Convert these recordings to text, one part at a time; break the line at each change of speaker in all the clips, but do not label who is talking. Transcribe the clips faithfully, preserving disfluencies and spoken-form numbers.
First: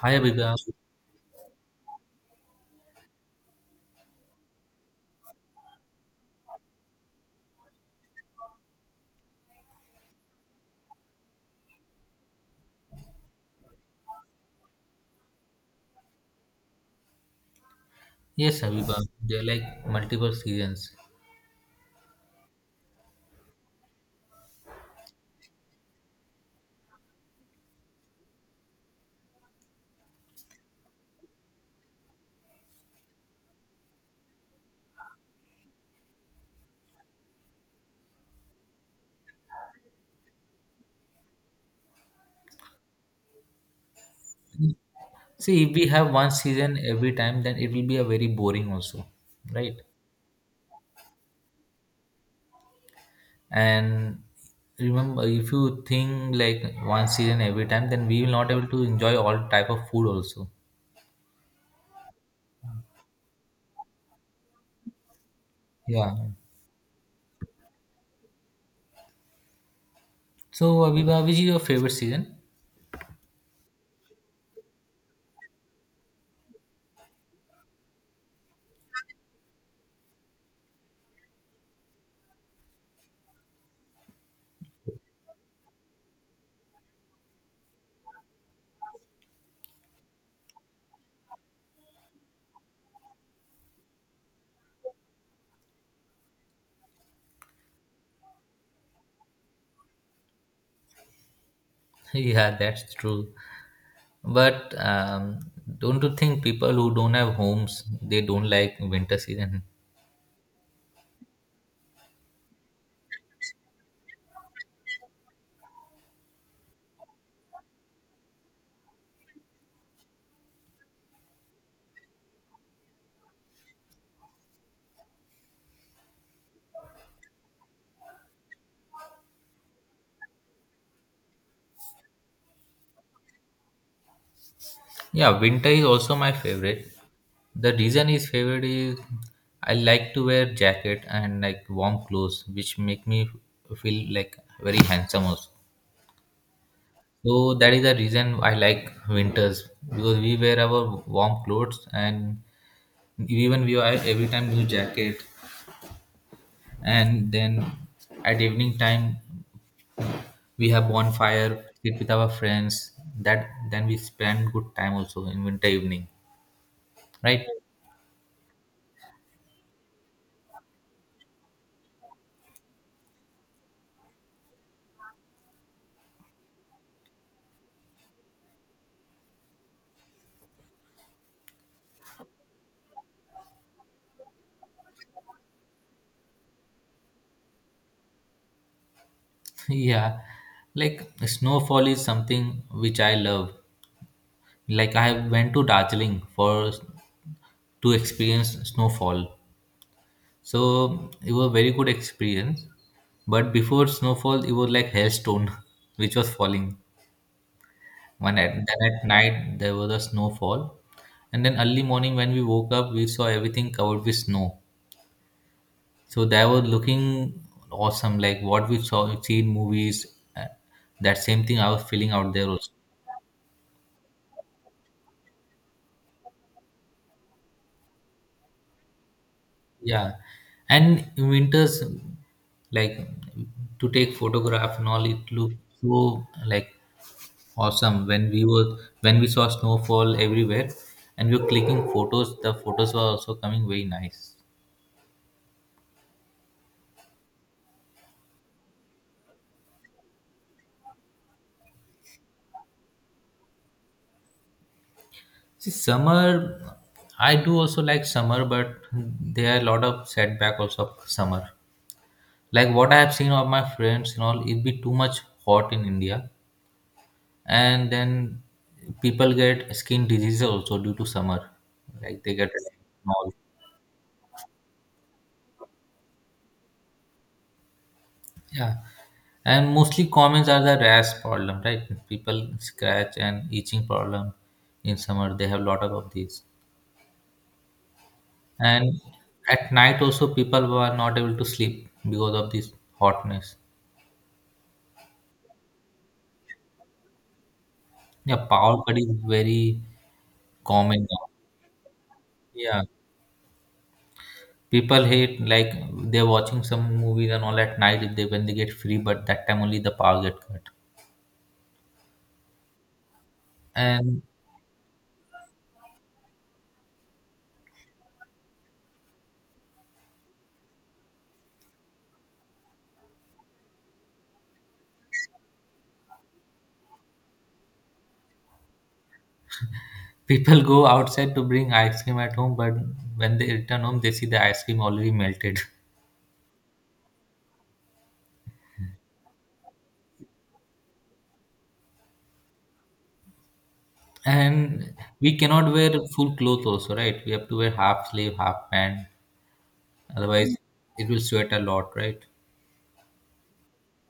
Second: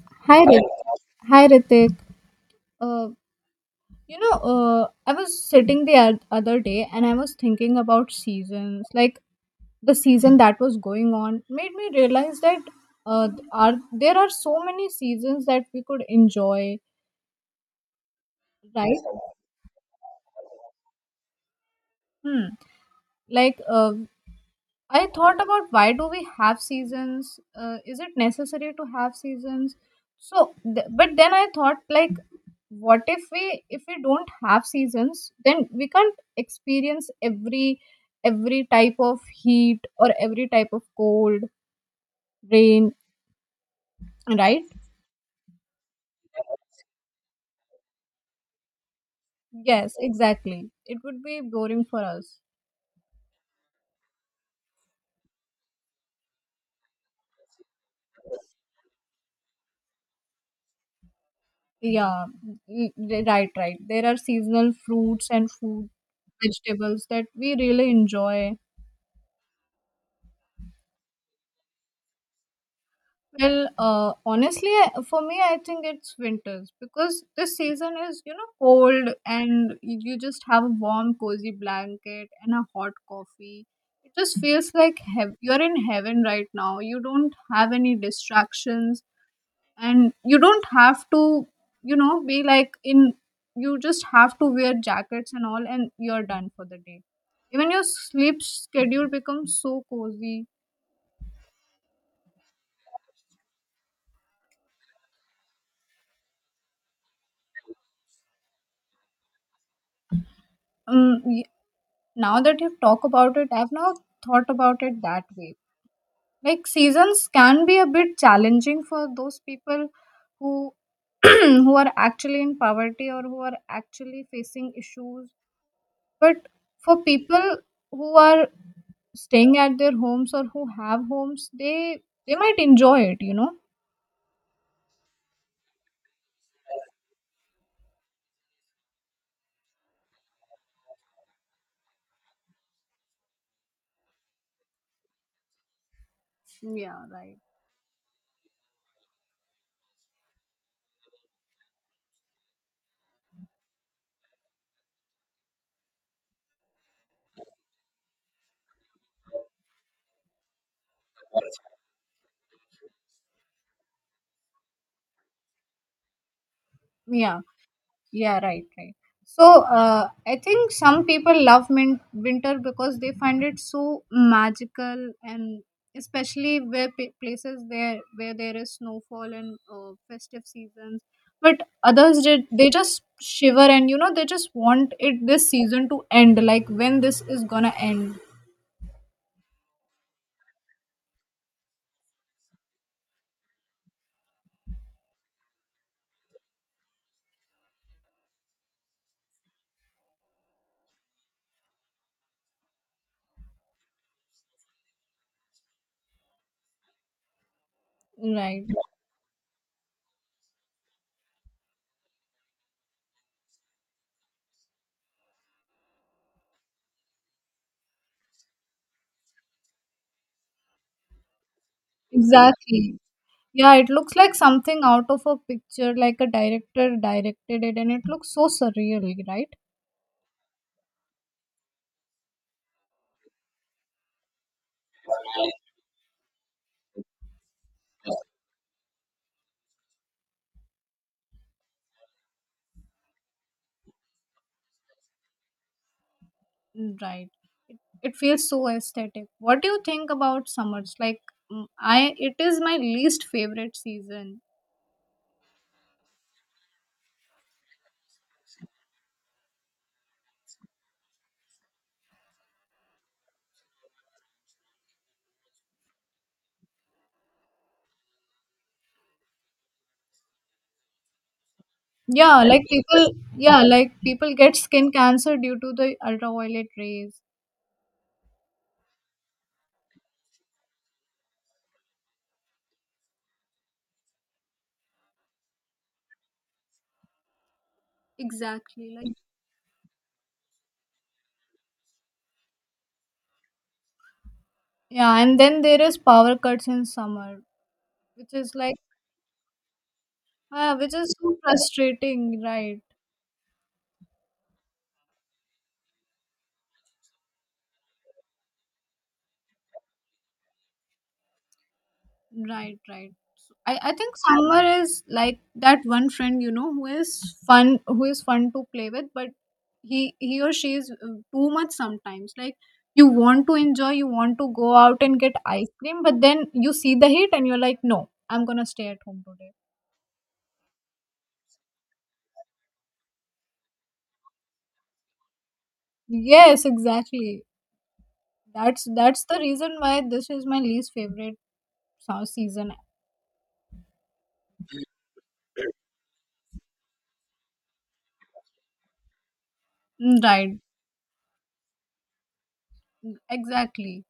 Hi
Hi,
Abiba.
Rit- hi Ritik. Uh, you know, uh, I was sitting the oth- other day and I was thinking about seasons. Like the season that was going on made me realize that uh, are there are so many seasons that we could enjoy,
Yes,
right?
Abiba. They're like multiple seasons.
Hmm. Like uh, I thought about why do we have seasons? Uh, is it necessary to have seasons? So, th- but then I thought like, what if we if we don't have seasons, then we can't experience every every type of heat or every type of cold, rain, right?
See, if we have one season every time, then it will be a very boring also, right?
Yes, exactly. It would be boring for us.
And remember, if you think like one season every time, then we will not able to enjoy all type of food also.
Yeah, y- y- right, right. There are seasonal fruits and food
Yeah.
vegetables that we really enjoy.
So Abiba, which is your favorite season?
Well, uh, honestly, I- for me, I think it's winters because this season is, you know, cold and you you just have a warm, cozy blanket and a hot coffee. It just feels like heav you're in heaven right now. You don't have any distractions and you don't have to, you know, be like in, you just have to wear jackets and all, and you're done for the day. Even your sleep schedule becomes so cozy.
Yeah, that's true. But um, don't you think people who don't have homes, they don't like winter season?
Um, Now that you talk about it, I've now thought about it that way. Like seasons can be a bit challenging for those people who who are actually in poverty or who are actually facing issues. But for people who are staying at their homes or who have homes, they they might enjoy it, you know.
Yeah, winter is also my favorite. The reason is favorite is I like to wear jacket and like warm clothes, which make me feel like very handsome also.
Yeah, right.
So that is the reason I like winters because we wear our warm clothes and even we are every time new jacket, and then at evening time we have bonfire sit with our friends that then we spend good time also in winter evening,
Yeah.
right.
Yeah, right, right. So uh, I think some people love min- winter because they find it so magical, and especially where p- places where where there is snowfall and uh, festive seasons. But others did they just shiver and you know they just want it this season to end, like when this is gonna end,
Yeah, like snowfall is something which I love. Like I went to Darjeeling for to experience snowfall. So it was very good experience. But before snowfall, it was like hailstone, which was falling. One at
right?
then at night there was a snowfall, and then early morning when we woke up, we saw everything covered with snow. So that was looking awesome, like what we saw see in movies. uh, That same thing I was feeling out there also.
Exactly. Yeah, it looks like something out of a picture, like a director directed it, and it looks so surreal, right?
Yeah, and in winters like to take photograph and all it looked so like awesome when we were when we saw snowfall everywhere, and we were clicking photos, the photos were also coming very nice.
Mm. Right. It feels so aesthetic. What do you think about summers? Like mm, I it is my least favorite season.
See, summer, I do also like summer, but there are a lot of setback also of summer, like what I have seen of my friends and all it be too much hot in India. And then people get skin diseases also due to summer, like they
Yeah,
get
like people
small.
yeah, like people get skin cancer due to the ultraviolet rays.
Yeah, and mostly commons are the rash problem, right? People scratch and itching problem in summer, they have lot of, of these.
Exactly.
And
Like
at night also people were not able to sleep because of this hotness.
yeah, and then there is power cuts in summer, which
Yeah,
is
power
like
cut is very
uh, which
common
is
now.
so frustrating, right?
Yeah, people hate like they're watching some movies and all at night if they when they get free, but that time only the power get cut.
Right, right. I, I think
And
summer is like that one friend you know who is fun who is fun to play with but he he or she is uh, too much sometimes. Like you want to enjoy, you want to go out and get ice cream but then you see the heat and you're like, no, I'm gonna stay at home today.
people go outside to bring ice cream at home, but when they return home, they see the ice cream already melted.
Yes, exactly. That's that's the reason why this is my least favorite sa- season.
And we cannot wear full clothes also, right? We have to wear half sleeve, half pant.
Mm,
Otherwise,
right.
it will sweat a lot, right?
Mm, exactly.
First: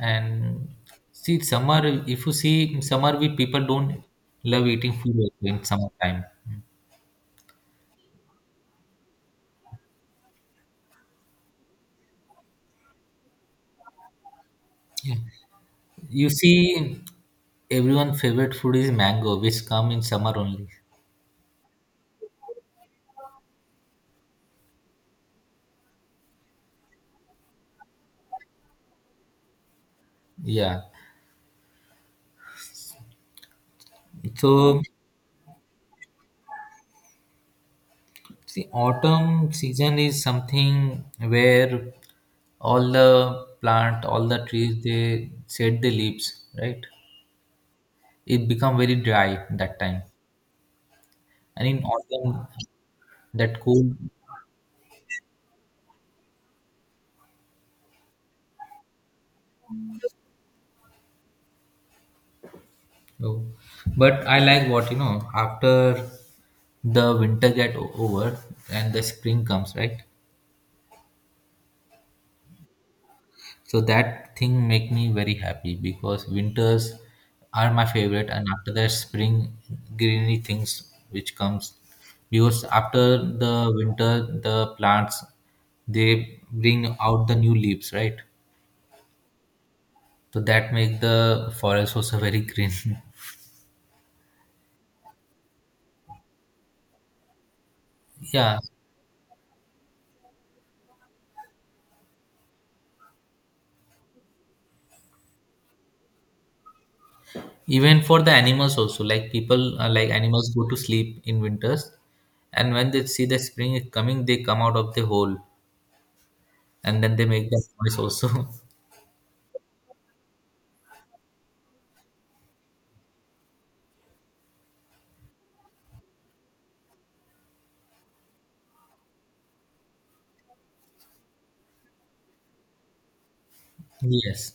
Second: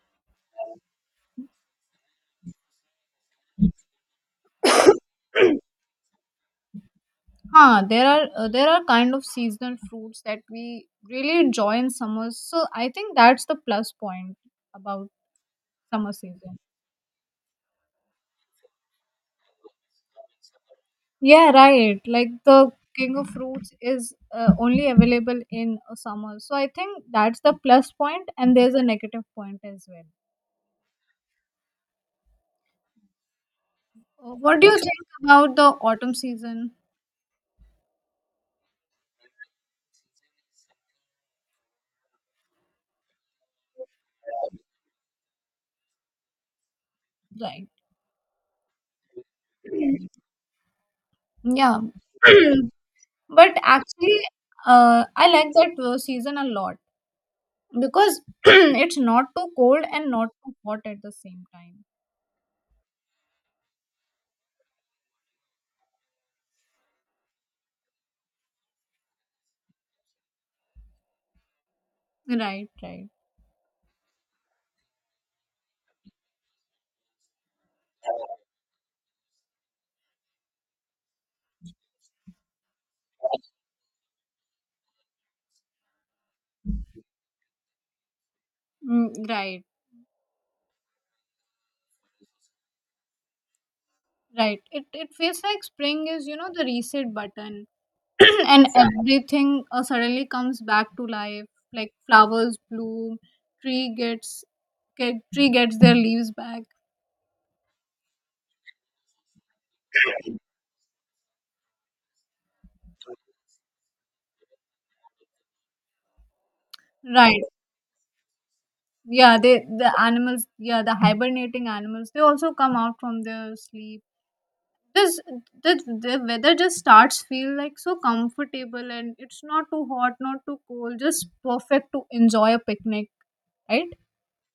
And see, summer, if you see summer, we people don't love eating food also in summertime.
Huh, there are uh, there are kind of seasonal fruits that we really enjoy in summers, so I think that's the plus point about summer
You
season.
see, everyone favorite food is mango, which come in summer only.
Yeah, right. Like the king of fruits is uh, only available in uh, summer. So I think that's the plus point, and there's a negative point as well.
Yeah.
Uh, What do you Okay.
So
think about the autumn season?
see, autumn season is something where all the plant, all the trees, they shed the leaves, right?
Right.
It become very dry that time, and
Yeah.
in autumn,
But
that cool.
actually, uh, I like that uh, season a lot because it's not too cold and not too hot at the same time.
Oh. But I like what you know after the winter get o- over and the spring comes, right?
Right, right.
So that thing make me very happy because winters are my favorite, and after that spring greeny things which comes because after the winter the plants they bring out the new leaves, right?
Mm, right,
So that make the forest also very green.
right. It it feels like spring is, you know, the reset button
Yeah,
and everything uh, suddenly comes back to life, like flowers bloom, tree gets get, tree gets their leaves back,
even for the animals also. Like people, uh, like animals go to sleep in winters, and when they see the spring is coming, they come out of the hole, and then they
right.
make that noise also.
Yeah, they the animals, yeah, the hibernating animals they also come out from their sleep. this the, the weather just starts feel like so comfortable and it's not too hot, not too cold, just perfect to enjoy a picnic, right?
Yes.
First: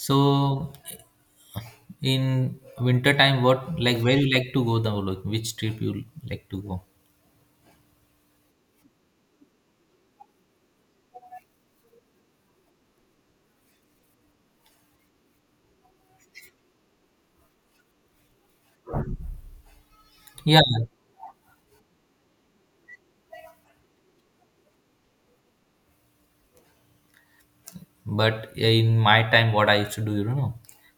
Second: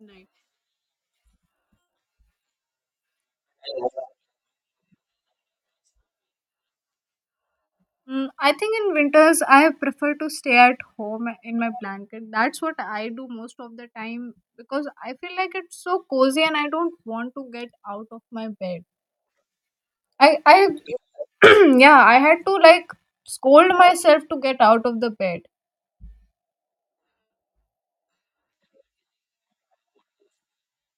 Right.
in winter time, what like where you like to go the like which trip you like to go?
Mm, I think in winters I prefer to stay at home in my blanket. That's what I do most of the time because I feel like it's so cozy and I don't want to get out of my bed. I
Yeah,
I yeah, I had to like scold myself to get out of the bed.
but yeah, in my time, what I used to do, you know,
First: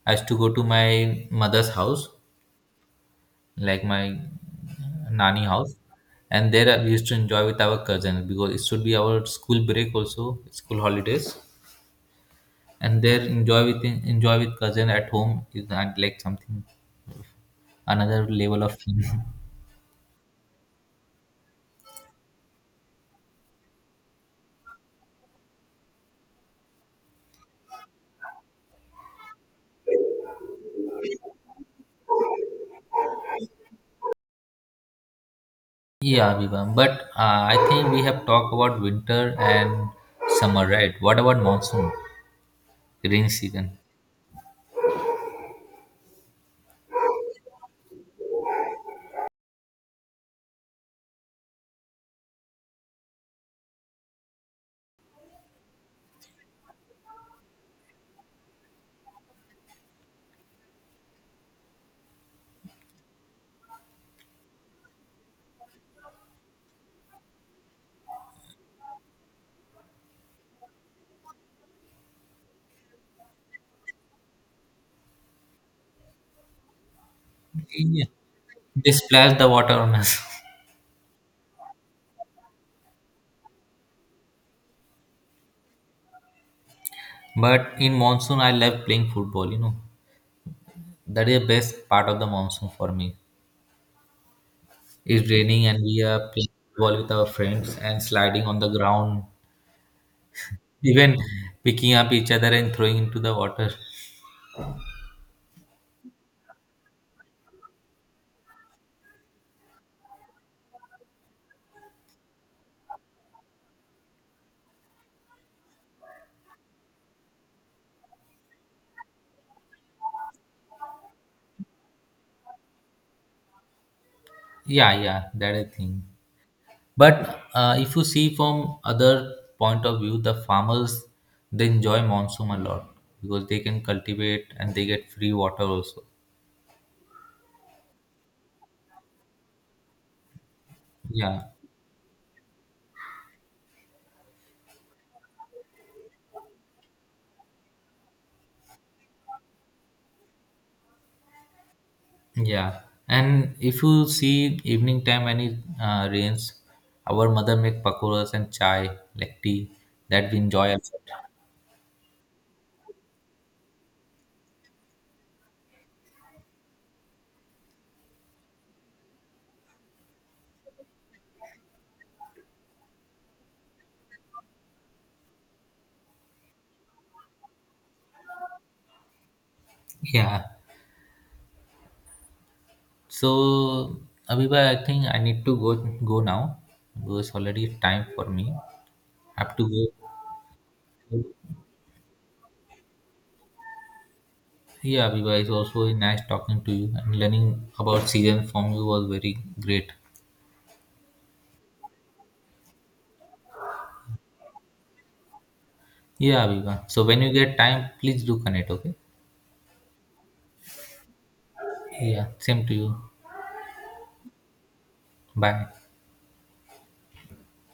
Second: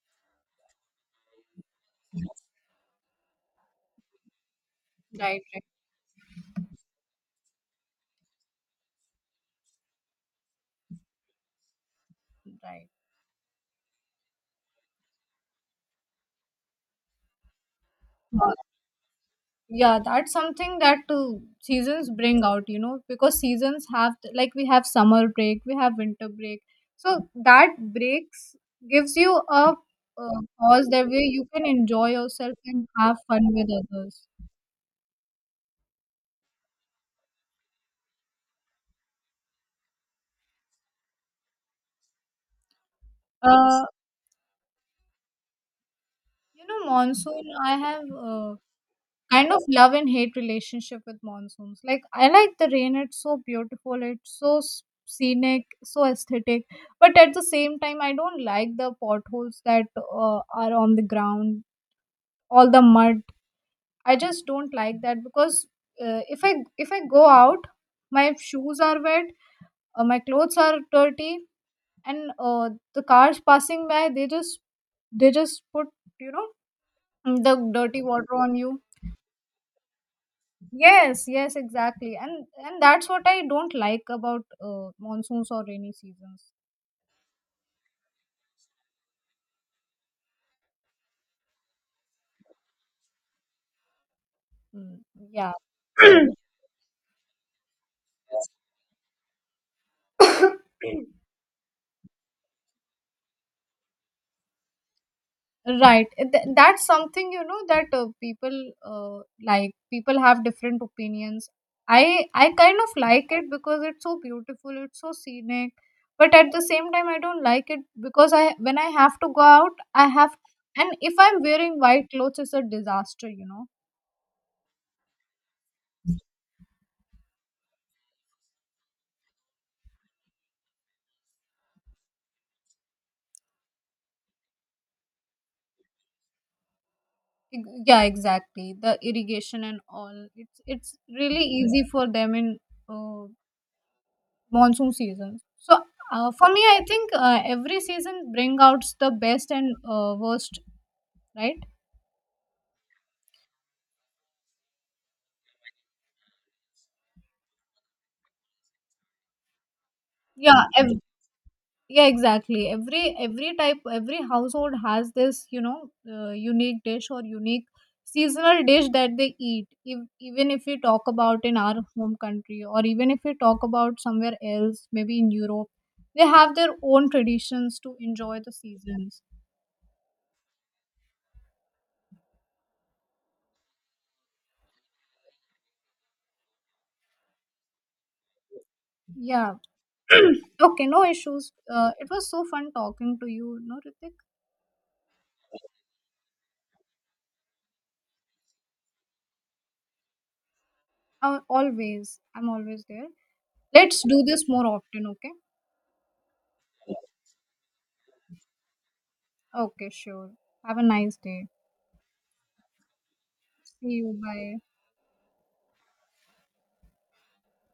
I used to go to my mother's house, like my
Right,
nanny house, and there I used to enjoy with our cousins because it should be our school break also, school holidays,
right,
and there enjoy with enjoy with cousin at home is not like something another
right.
level of fun.
Yeah, that's something that uh, seasons bring out, you know, because seasons have, like, we have summer break, we have winter break, so that breaks gives you a uh, pause that way you can enjoy yourself and have fun with others.
Yeah, Aviva. But uh, I think we have talked about winter and summer, right? What about monsoon, rain season?
uh you know, monsoon, I have uh, kind of love and hate relationship with monsoons. Like I like the rain; it's so beautiful, it's so s- scenic, so aesthetic. But at the same time, I don't like the potholes that uh, are on the ground, all the mud. I just don't like that because uh, if I if I go out, my shoes are wet, uh, my clothes are dirty, and uh, the cars passing by, they just they just put, you know, the dirty
Yeah.
water on you.
They splash the water on us.
Yes, yes, exactly. And and that's what I don't like about uh, monsoons or rainy seasons.
But in monsoon, I love playing football. You know, that is the best part of the monsoon for me.
Mm,
It's
yeah.
raining and we are playing football with our friends and sliding on the ground, even picking up each other and throwing into the water.
Right. Th- that's something, you know, that uh, people uh, like. People have different opinions. I I kind of like it because it's so beautiful, it's so scenic. But at the same time, I don't like it because I when I have to go out, I have, and if I'm wearing white clothes, it's a disaster, you know.
Yeah, yeah, that I think. But uh, if you see from other point of view, the farmers they enjoy monsoon a lot because they can cultivate and they get free water also.
Ex- yeah, exactly, the irrigation and all, it's it's
Yeah,
really easy for them in uh, monsoon season. So uh, for me I think uh, every season bring out the best and uh, worst, right?
yeah. And if you see evening time when it uh, rains, our mother make pakoras and chai, like tea, that we
Yeah,
enjoy a
ev-
lot.
yeah exactly, every every type, every household has this, you know, uh, unique dish or unique seasonal dish that they eat if, even if we talk about in our home country or even if we talk about somewhere else, maybe in Europe, they have their own traditions to enjoy the seasons.
Yeah. So Abiba, I think I need to go go now because already time for me. I
Yeah,
have to
okay, no
go.
issues. Uh, it was so fun talking to you, no Ritik.
Yeah, Abiba, it's also nice talking to you and learning about season from you was very great.
Uh, always I'm always there. Let's do this more often, okay?
Yeah, Abiba. So when you get time, please do connect, okay?
Okay, sure. Have a nice day.
Yeah, same to you.
See you, bye.
Bye.